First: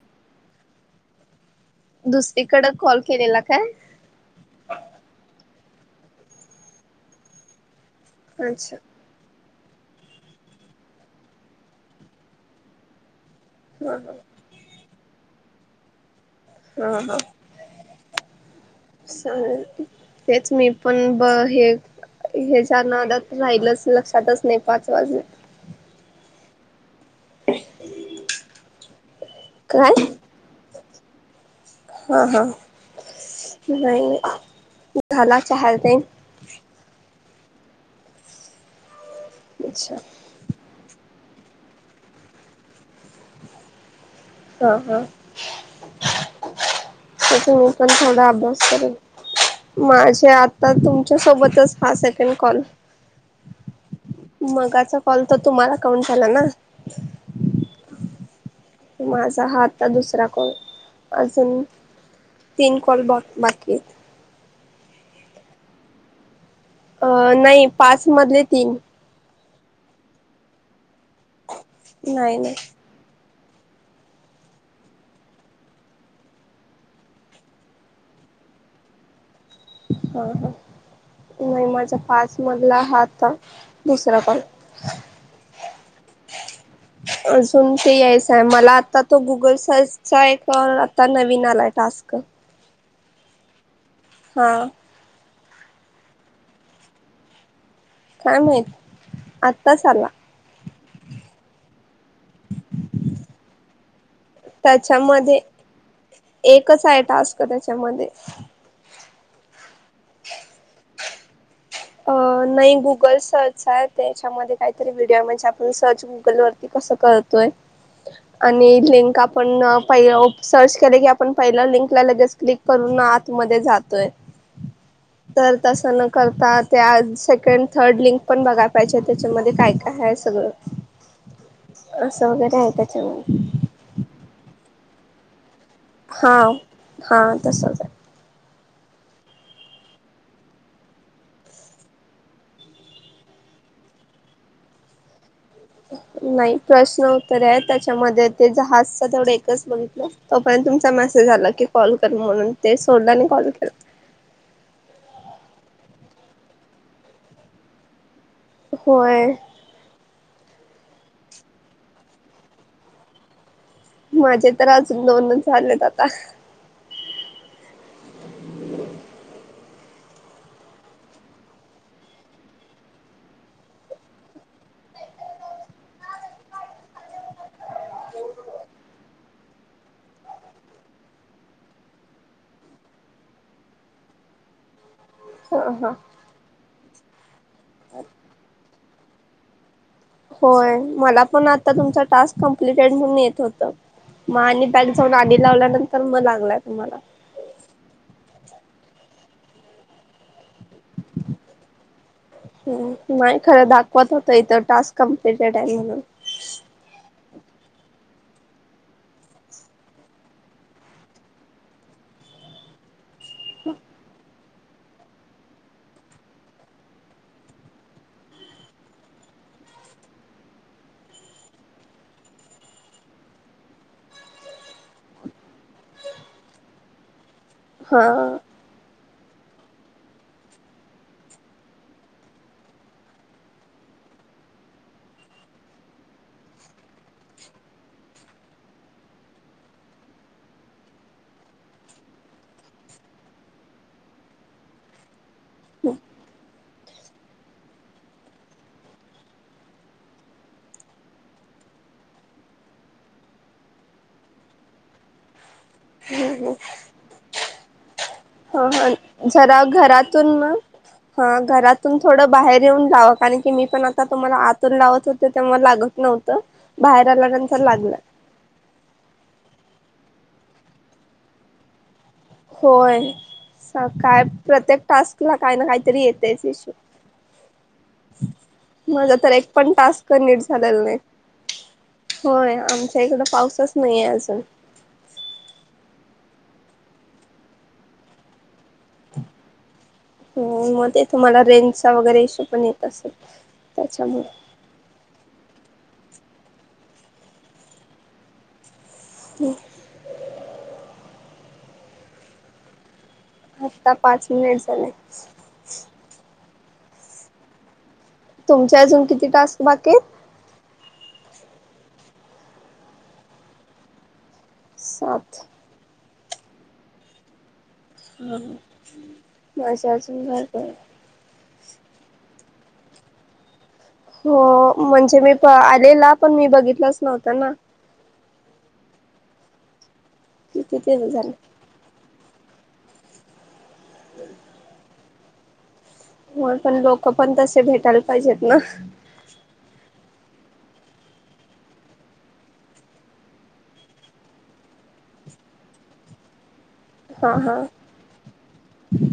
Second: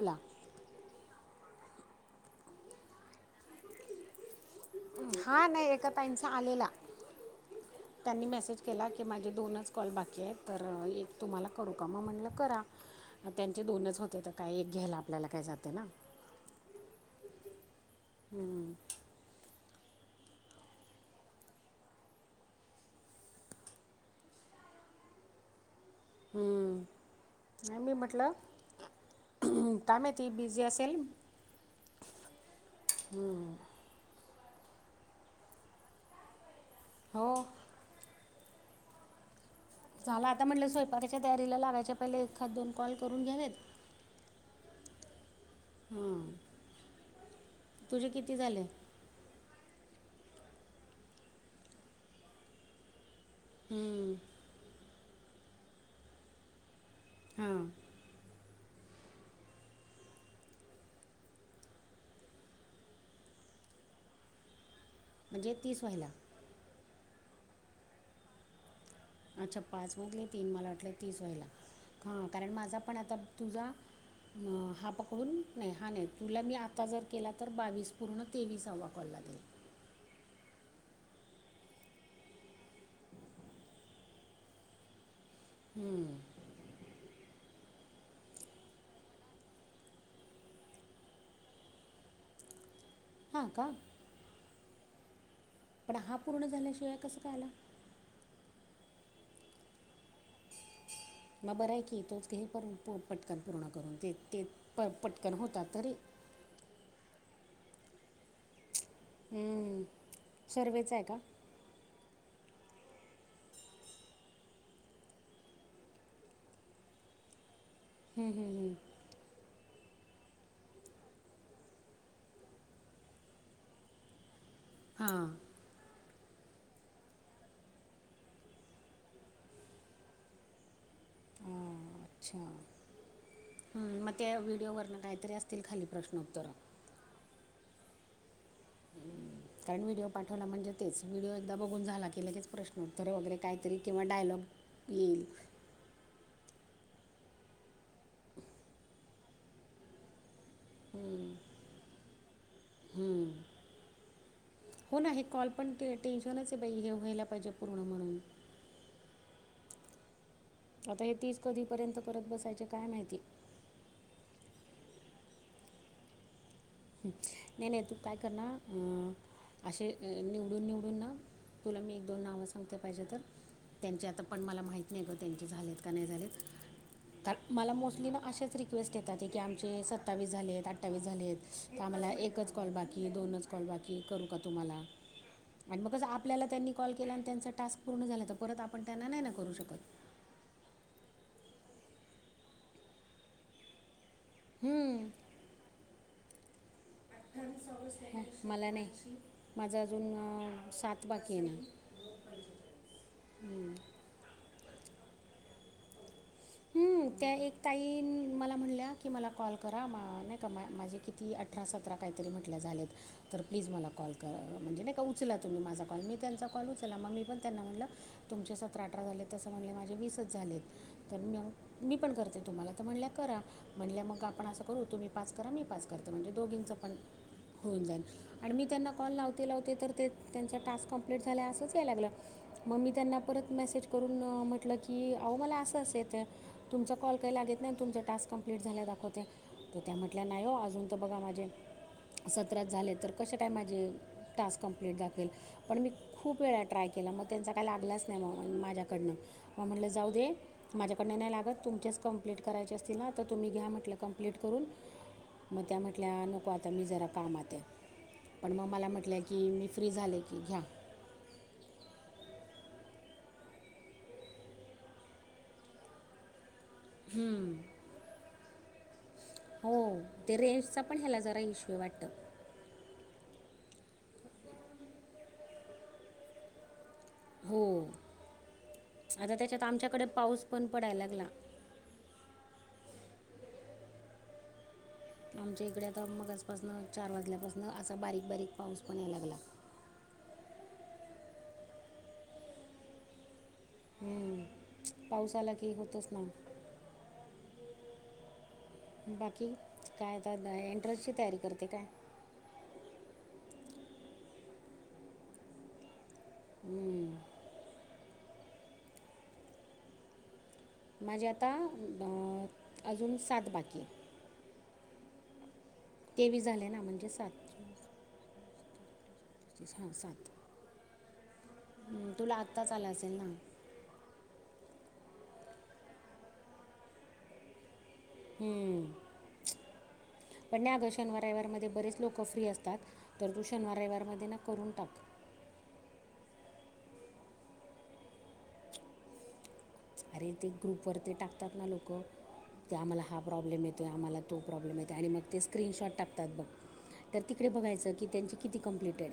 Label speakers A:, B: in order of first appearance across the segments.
A: बला.
B: दुसरीकड कॉल केलेला काय.
A: हा नाही ए तईचा आलेला त्यांनी मेसेज
B: अच्छा
A: केला. ते माझे दोनच कॉल बाकी आहेत तर एक तुम्हाला करू का मग म्हणलं करा. त्यांचे
B: हा
A: दोनच होते तर काय एक घ्यायला आपल्याला काय जाते ना.
B: हा हा.
A: हम्म.
B: सले तेच मी पण ब हे. हे जनादात राहिलच लक्षातच नाही पाच वाजे.
A: हम्म आणि मी म्हटलं
B: काय
A: तम. अ त बजी अस.
B: हा हा नाही ला चहातेई.
A: हो
B: अच्छा
A: झाला आता म्हटलं स्वयपाकाच्या तयारीला लागायच्या पहिले एखाद दोन कॉल करून घ्यावेत.
B: हा हा
A: हा
B: तथ मी पण थोडा अभ्यास करेन. माझे आता तुमच्या सोबतच हा सेकंड कॉल.
A: हम्म,
B: मगाचा कॉल तर तुम्हाला काउंट झाला ना?
A: हां
B: माझा हात दुसरा कॉल अजून तिनकॉल बो बाकीयत.
A: म्हणजे तीस व्हायला.
B: अ नाही पाच मधले तीन.
A: अच्छा पाच मधले तीन मला वाटले तीस व्हायला हां
B: नाही
A: कारण
B: नाही
A: माझा पण आता तुझा हा पकडून नाही हा नाही तुला मी आता जर केला तर बावीस पूर्ण तेवीस हवा कॉलला देईल.
B: हा हा नाही माझा पाच मधला हा आता दुसरा कॉल.
A: हम्म
B: अजून ते यायचाय मला आता तो गुगल सर्च. चा एक आता नवीन आलाय टास्क.
A: हां का.
B: हा.
A: पण हा पूर्ण झाल्याशिवाय कस काय आला?
B: काय माहित आत्ताच आला.
A: मग बरं आहे की, तोच घे करून पटकन पूर्ण करून ते ते प पटकन
B: त्याच्यामध्ये
A: होतात तरी
B: एकच आहे टास्क त्याच्यामध्ये.
A: हम्म शर्वेच आहे का?
B: अ नाही गुगल सर्च आहे त्याच्यामध्ये काहीतरी व्हिडिओ म्हणजे आपण सर्च गुगल वरती कस करतोय आणि लिंक आप पण पहि सर्च केले की, आपण पहिला लिंकला लगेच क्लिक करून आतमध्ये जातोय.
A: हां
B: तर तसं न करतात. त्या सेकंड थर्ड लिंक पण बघाय पाहिजे. त्याच्यामध्ये काय काय आहे सगळं. असं वगैरे आहे त्याच्या मध्ये.
A: हम मग त्या व्हिडिओवरन काहीतरी असतील खाली प्रश्न
B: हा
A: उत्तरं
B: हा तसच आहे.
A: [inaudible] काय व्हिडिओ पाठवला म्हणजे तेच व्हिडिओ एकदा बघून झाला की, लगेच प्रश्न उत्तर वगैरे काही तरी किंवा डायलॉग येईल.
B: नाही प्रश्न उत्तरे आहेत त्याच्यामध्ये ते जहाजच तेवढं एकच बघितलं. तोपर्यंत तुमचा मेसेज आला की कॉल कर म्हणून ते सोडल आणि कॉल केला.
A: हो ना हे कॉल पण ते टेन्शनच आहे बाई हे व्हायला पाहिजे पूर्ण म्हणून.
B: होय.
A: आता हे तीस कधीपर्यंत करत बसायचे काय माहिती?
B: माझे तर अजून दोनच झालेत आता.
A: नाही नाही तू काय कर ना. आ असे निवडून निवडून ना तुला मी एक दोन नावं सांगते पाहिजे तर. त्यांचे आता पण मला माहीती नाही ग त्यांचे झालेत का नाही झालेत. कारण मला मोस्टली ना अश्याच रिक्वेस्ट येतात की आमचे सत्तावीस झालेत, अठ्ठावीस झालेत. आम्हाला एकच कॉल बाकी दोनच कॉल बाकी करू का तुम्हाला
B: ह
A: आणि मग
B: हा.
A: कस आप आपल्याला त्यांनी कॉल केला आणि त्यांचा टास्क पूर्ण झाला तर परत आपण त्यांना नाही ना करू शकत.
B: होय मला पण आता तुमचा टास्क कमप्लिटेड म्हणून येत होतं. मग आणि बॅग
A: हम्म.
B: जाऊन आणि लावल्या नंतर मग लागलाय तुम्हाला.
A: ह मला नाही. माझ अजून सात बाकी आहे ना.
B: हम्म नाही खरं दाखवत होत इथ टास्क कॉम्प्लिटेड आहे म्हणून.
A: की त्या एक ताईन मला म्हणल्या की मला कॉल करा म नाही का मा माझे किती अठरा सतरा काहीतरी म्हटल्या झालेत. तर प्लीज मला कॉल कर म्हणजे नाही का उचला तुम्ही माझा कॉल मी त्यांचा कॉल उचल ला मग मी पण त्यांना म्हटलं तुमचे सतरा अठरा झाले तसं म्हणले माझे वीसच झालेत. तर म मी पण करते तुम्हाला तर म्हणल्या करा. म्हणल्या मग आपण असं करू तुम्ही पाच करा मी पाच करत म्हणजे दोघींचं पण होऊन जाईल
B: हा
A: आणि मी त्यांना कॉल लावते लावते तर ते त्यांचा टास्क कम्प्लीट झालाय असंच यायला लागलं. मग मी त्यांना परत मेसेज करून म्हंटलं की अहो मला असं असं येतंय तुमचा कॉल काय लागेत नाही तुमचा टा स्क कम्प्लीट झालाय दाखवतय. तर त्या म्हटल्या नाही हो अजून तर बघा माझे सतरा झालेत तर कस काय माझे टास्क कंप्लीट दाखवेल. पण मी खूप वेळा ट्राय केला मग त्यांचा काय लागलाच नाय म माझ्याकडनं म म्हणलं जाऊ दे माझ्याकडनं नाय लागत तुमचेच कंप्लीट करायचे असतील ना तर तुम्ही घ्या म्हटलं कंप्लीट करून. मग त्या म्हटल्या नको आता मी जरा कामातये पण
B: हा
A: म मला
B: हा
A: म्हट म्हटल्या की
B: जरा
A: मी फ्री झाले
B: घरातून
A: की
B: ना
A: घ्या
B: हा घरातून थोडं बाहेर येऊन जावं कारण की मी पण आता तुम्हाला आतून लावत होत ते तेव्हा लागत नव्हत बाहेर आल्यानंतर लागला.
A: हो ते रेंजचा पण ह्याला जरा ईशु ये वाटत.
B: होय सकाळ प्रत्येक टास्क ला काय ना कायतरी येतयच इश्यू.
A: हो
B: माझा तर
A: आता
B: एक
A: त्याच्यात
B: पण
A: आमच्याकडे
B: टास्क नीट
A: पाऊस पण
B: झालेला
A: पडाय
B: नाही
A: लागला.
B: होय आमच्या इकड पाऊसच नाहीये अजून.
A: आमच्या इकडे आता मगास पासन चार वाजल्यापासन असा बारीक बारीक पाऊस पण यायला लागला.
B: हो म ते तुम्हाला रेंजचा वगैरे इशू पण येत असेल त्याच्यामुळ
A: हम्म. पाऊस आला की होतच ना बाकी काय तर एंटरनस ची तयारी करते काय?
B: आत्ता पाच मिनिट झाले.
A: हम्म
B: तुमच्या अजून किती टास्क बाकियेत?
A: माझे आता अ अजून सात बाकी ये
B: सात
A: तेवी झाले ना म्हणजे सात
B: [unintelligible]
A: तो सहा
B: अजून
A: सात
B: भरपूर आहेत.
A: तुला आत्ताच आलं असेल ना
B: हो म्हणजे मी प आलेला पण मी बघितलाच नव्हत ना
A: हम्म
B: कि
A: पण ह्या
B: किती
A: दोन
B: ते झाले
A: शनिवाररयवार मध्ये बरेच लोक फ्री असतात तर तू शनिवार रविवारमध्ये ना करून टाक.
B: हो पण लोक पण तसे भेटायला पाहिजेत ना.
A: अरे ते ग्रुपवर ते टाकतात ना लोकं ते आम्हाला हा प्रॉब्लेम येतोय आम्हाला तो प्रॉब्लेम येतो आणि मग ते स्क्रीनशॉट टाकतात बघ तर
B: हा
A: तिकडे
B: हा
A: बघायच की त्यांचे किती कंप्लटेड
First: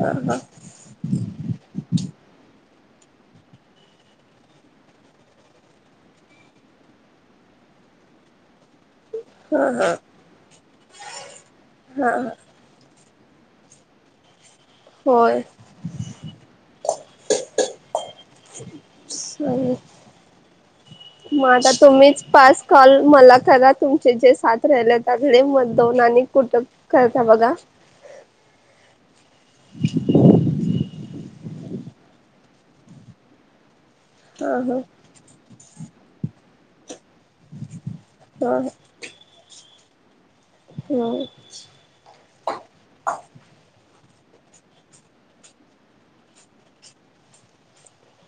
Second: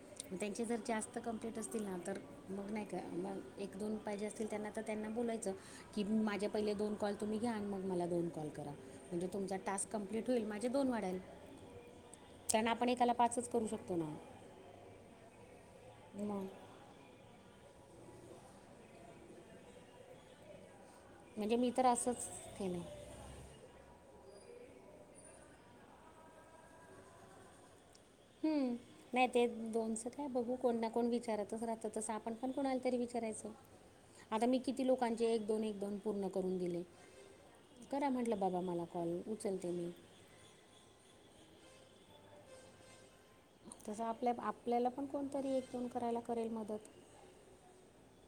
B: हा हा
A: त्यां जर जास्त कंप्लीट असतील ना तर मग नाय करां मग एक दोन पाहिजे अस त्यांना तर त्यांना बोलायचं की माझे पहिले दोन कॉल तुम्ही घ्या मग मला दोन कॉल करा. म्हणजे तुमचा टास्क कंप्लीट होईल माझे दोन वाढल.
B: हा
A: त्यांना आपण एकाला पाच करू शकतो ना.
B: होय.
A: मंग
B: [unintelligible] म
A: म्हणजे मी
B: आता
A: तर असंच
B: तुम्हीच पाच
A: ते नाही
B: कॉल मला करत तुमचे जे सात राहिले त्याघडे मग दोन आणि कुठ करता बघा
A: हम्म नाय ते दोनचं काय बघू कोण ना कोण विचारतच राहत तश आप पण कुणाला तरी विचारायच आता
B: हा
A: मी
B: हा
A: किती लोक लोकांचे एक दोन एक दोन पूर्ण करून दिले करा म्हटलं बाघा
B: हा
A: मला. कॉल उचलते मी
B: हो.
A: तसं आपल्या आपल्याला पण कोणतरी एकदोन करायला करेल मदत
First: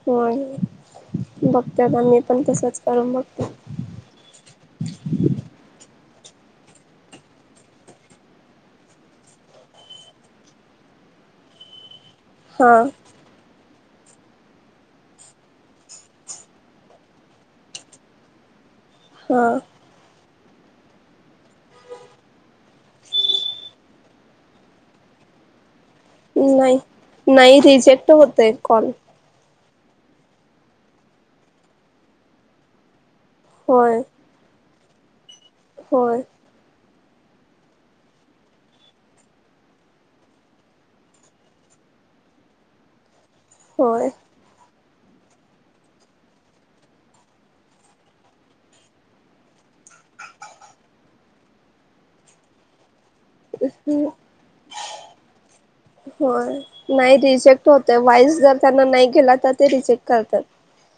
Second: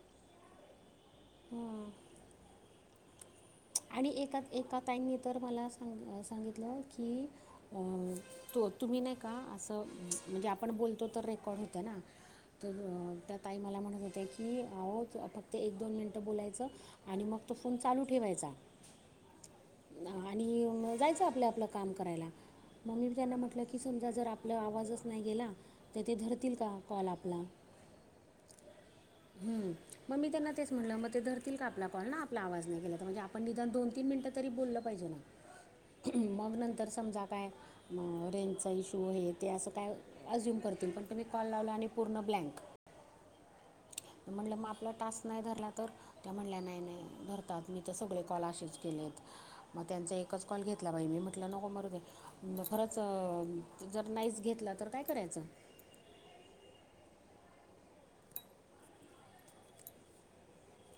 B: हो बघते
A: हां
B: आता मी पण तसंच करून बघते.
A: आणि एका एका ताईनी तर मला सांग सांगितलं की, अ तो तुम्ही नाय का असं म्हणजे आपण बोलतो तर रेकॉर्ड होतं ना
B: हा
A: तर त्या ताई मला म्हणत होत्या की अह फक्त एक दोन मिनटं बोलायचं आणि मग तो फोन चालू ठेवायचा
B: हां
A: आणि जायचं आपलं आपलं काम करायला मम्मी त्यांना म्हटलं की समजा जर आपलं आवाजच नाही गेला तर ते धरतील का
B: नाही
A: कॉल आपला
B: नाही रिजेक्ट होतय कॉल
A: हम मग मी त्यांना तेच म्हटलं मग ते धरतील का आपला कॉल ना आपला आवाज नाही केला तर म्हणजे पण निदान दोन
B: होय
A: तीन मिनिटं तरी बोललं पाहिजे
B: होय
A: ना मग नंतर समजा काय रेंजचा इश्यू आहे ते असं काय अझ्युम करतील पण तुम्ही कॉल लावला आणि पूर्ण ब्लँक
B: होय
A: म्हटलं मग आपला टास्क नाही धरला तर त्या म्हणल्या नाही नाही धरतात मी तर सगळे कॉलेच केलेत मग त्यांचा एकच कॉल घेतला बाई मी म्हटलं नको मरू दे खरंच जर नाहीच घेतला तर काय करायचं
B: होय नाही रिजेक्ट होत वाईस जर त्यांना नाही गेला तर ते रिजेक्ट करतात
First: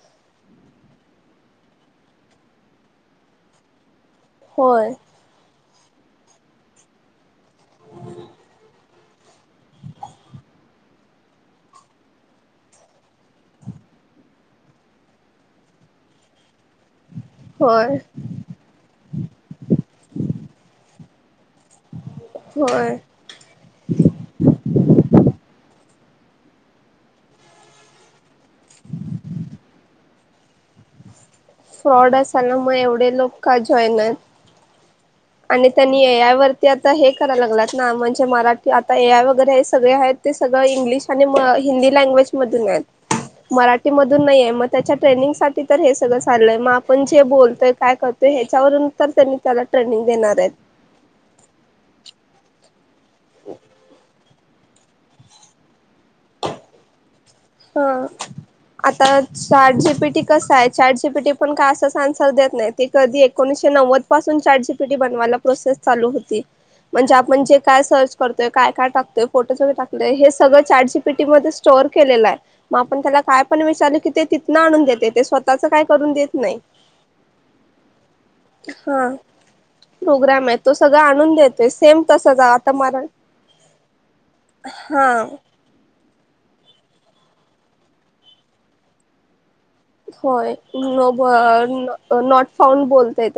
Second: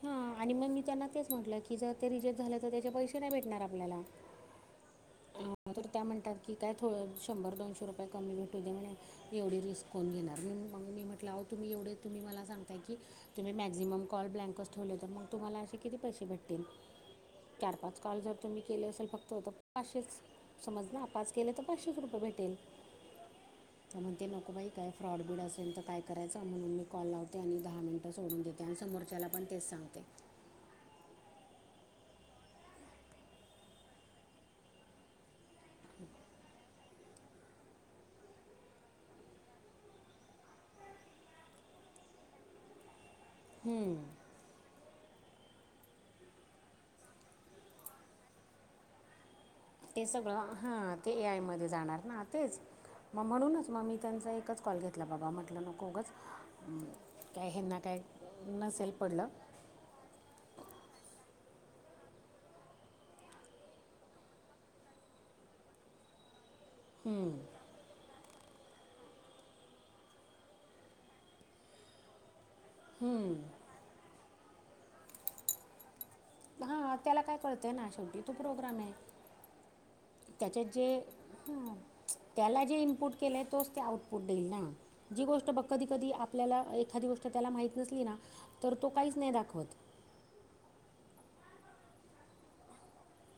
A: हा आणि मग मी त्यांना तेच म्हटलं की जर ते रिजेक्ट झाले तर त्याच्या पैसे नाही भेटणार आपल्याला
B: होय
A: ह तर त्या म्हणतात की काय थोडं शंभर दोनशे रुपये कमी भेटू दे म्हणे एवढी रिस्क कोण घेणार मी मग मी म्हटलं तुम्ही एवढे तुम्ही मला सांगताय की तुम्हीॅक्झिमॉ ब्ँक ेवले तर मग तुम्हाला असे किती पैसे भेटतील चार
B: होय
A: पाच कॉल ् केले असेल फक्त हो पाचशे समज ना पाच के तर पाचशे रुप क भेटल
B: होय
A: तर म्हणते नको बाई काय फ्रॉड बिड असेल तर काय करायचं म्हणून मी कॉल लावते आणि दहा मिनिट सोडून घेते आणि समोरच्याला पण तेच सांगते
B: फ्रॉड असायला मग एवढे लोक का जयन आणि त्यांनी एयवर ते आता हे करायला लागलेत ना म्हणजे मराठी आता ए आय वगैरे हे सगळे आहेत ते सगळं इंग्लिश आणि हिंदी लँग्वेज मधून आहेत मराठीमधून नाही आहे मग त्याच्या ट्रेनिंगसाठी तर हे सगळं चाल आहे मग आपण जे बोलतोय काय करतोय ह्याच्यावरून तर त्यांनी त्याला ट्रेन
A: ते सगळं हा ते ए आय मध्ये जाणार ना तेच मग म्हणूनच मग मी त्यांचा एकच कॉल घेतला बघा म्हटलं नकोगंच काय हेना काय नसेल पडलं
B: चार्ट जीपीटी कसं आहे चार्ट जीपीटी पण काय असंच आन्सर देत नाही ते कधी एकोणीसशे नव्वद म्हण काय सर्च करतोय काय काय टकतोय फोटोजगरे टाकलंय हे सगळं चार जी पी टीमध्ये स्टोअर केलेलं आहे मग आपण त्याला काय पण विचारल की ते तिथनं आणून देते ते स्वतःच काय करून देत नाही
A: हा त्याला काय कळतंय ना शेवटी तो प्रोग्राम आहे
B: हा. प्रोग्राम आहे
A: त्याच्यात
B: तो सगळं
A: जे
B: आणून देतोय सेम तसच
A: त्याला
B: आता
A: जे
B: मरा
A: इनपुट केलंय तोच ते आउटपुट देईल ना
B: हा.
A: जी गोष्ट बघ कधी कधी आपल्याला एखादी गोष्ट त्याला माहित नसली ना तर तो काहीच नाही दाखवत
B: होय न नॉट फाउंड बोलतयेत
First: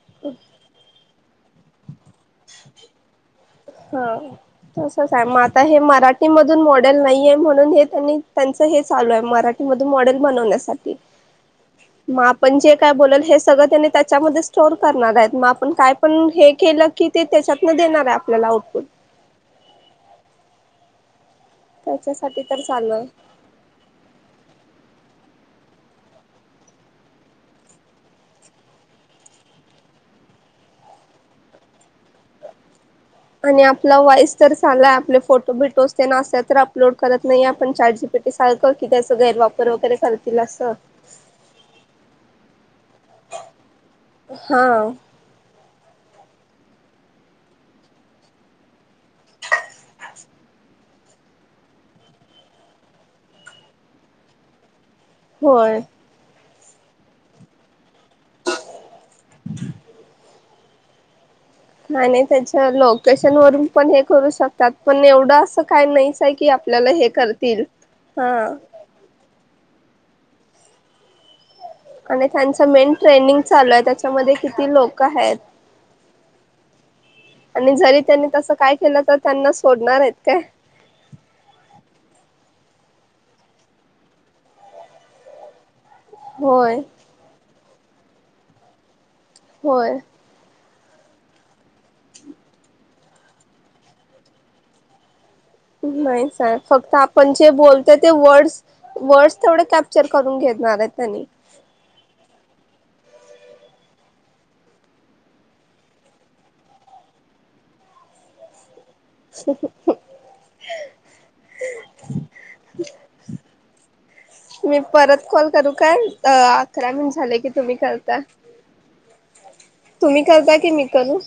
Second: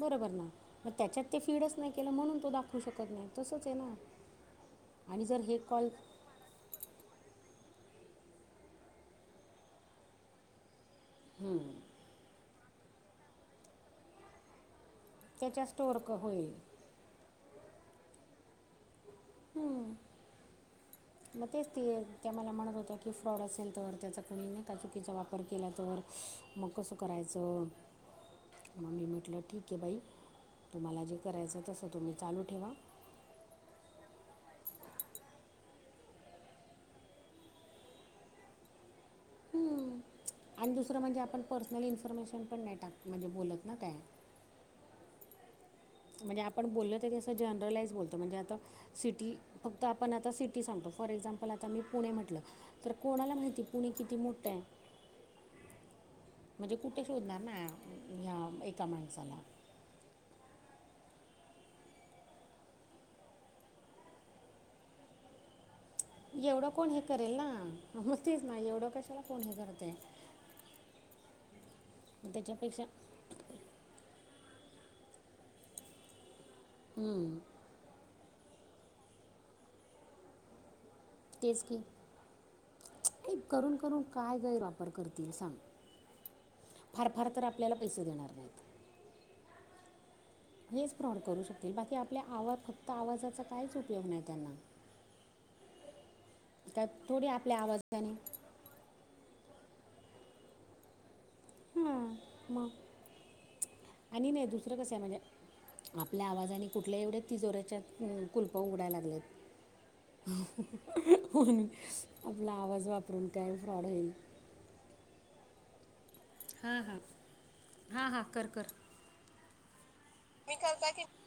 A: बरोबर ना म त्याच्यात ते फीडच नाही म्हणून तो दाखवू शकत नाही त
B: हा तसच आहे मग आता हे मराठी
A: कॉल
B: मराठी मधून मॉडेल नाहीये म्हणून हे त्यांनी त्यांच हे चालू आहे मराठी मधून मॉडेल बनवण्यासाठी
A: हा
B: मग आपण जे काय बोल हे सगळं त्यांनी त्याच्यामध्ये स्टोअर करणार आहेत मग
A: त्याच्या
B: आपण काय
A: स्टोअर क
B: पण हे
A: होईल
B: केलं की ते त्याच्यातन देणार आहे आपल्याला आउटपुट
A: हम् मग तेच ते त्या
B: त्याच्यासाठी
A: मला
B: तर
A: म्हणत होतं
B: चाललंय
A: की फ्रॉड असेल तर त्याचा त्यांणी काचुकीचा वापर केला तर मग कसं करायचं मग मी म्हटलं ठीक आहे बाई तुम्हाला जे करायचं तसं तुम्ही चालू ठेवा
B: आणि आपला वॉईस तर चालाय आपले फोटो भिटोस ते ना असल्या तर अपलोड करत नाहीे आपण चारजीबी सांगत की त्यां गैरवापर वगरेां
A: आणि दुसरं म्हणजे आपण पर्सनल इन्फॉर्मेशन पण नाही टाक म्हणजे बोलत ना त्या
B: हा
A: म्हणजे आपण बोललो तर असं जनरलाइज बोलतो म्हणजे आता सिटी फक्त आपण आता सिटी सांगतो फॉर एक्झाम्पल आता मी पुणे म्हटलं तर कोणाला माहिती पुणे किती मोठं आहे
B: होय
A: म्हणजे कुठे शोधणार ना ह्या एका माणसाला
B: ह आणि त्याच्या लोकेशन वरून पण हे करू शकतात पण एवढं अस
A: एवढं कोण हे करेल ना म
B: हा
A: तेच ना एवढं कशाला कोण हे करते
B: आणि त्यांच
A: त्याच्यापेक्षा
B: मेन ट्रेनिंग चालू आहे त्याच्यामध्ये किती लोक आहेत
A: हम्म
B: आणि जरी त्यांनी तसं काय केलं तर त्यांना सोडणार आहेत काय
A: तेज की हे करून करून काय गैरवापर करतील सांग
B: होय
A: फार फार तर आपल्याला पैसे देणार नाहीत
B: होय
A: हेच फ्रॉड करू शकतील बाकी आपल्या आवाज फक्त आवाजाचा काहीच उपयोग नाही त्यांना
B: नाही सग
A: काय
B: फक्त
A: थोडी
B: आपण जे
A: आपल्या
B: बोलतोय ते
A: आवाजाने
B: वर्ड्स वर्ड्स तेवढे कॅप्चर करून घेतणार आहेत त्यांनी
A: हा मग आणि नाही दुसरं कसं आहे म्हणजे आपल्या आवाजाने कुठल्या एवढ्याच तिजोऱ्याच्या कुलप उघडायला लागल्यात
B: ह
A: प आपला आवाज वापरून काय फ्रॉड होईल
B: मी परत कॉल करू काय
A: हां
B: अकरा
A: हां
B: मिन झाले की तुम्ही
A: हां
B: करता
A: हां कर कर
B: तुम्ही करता की मी करू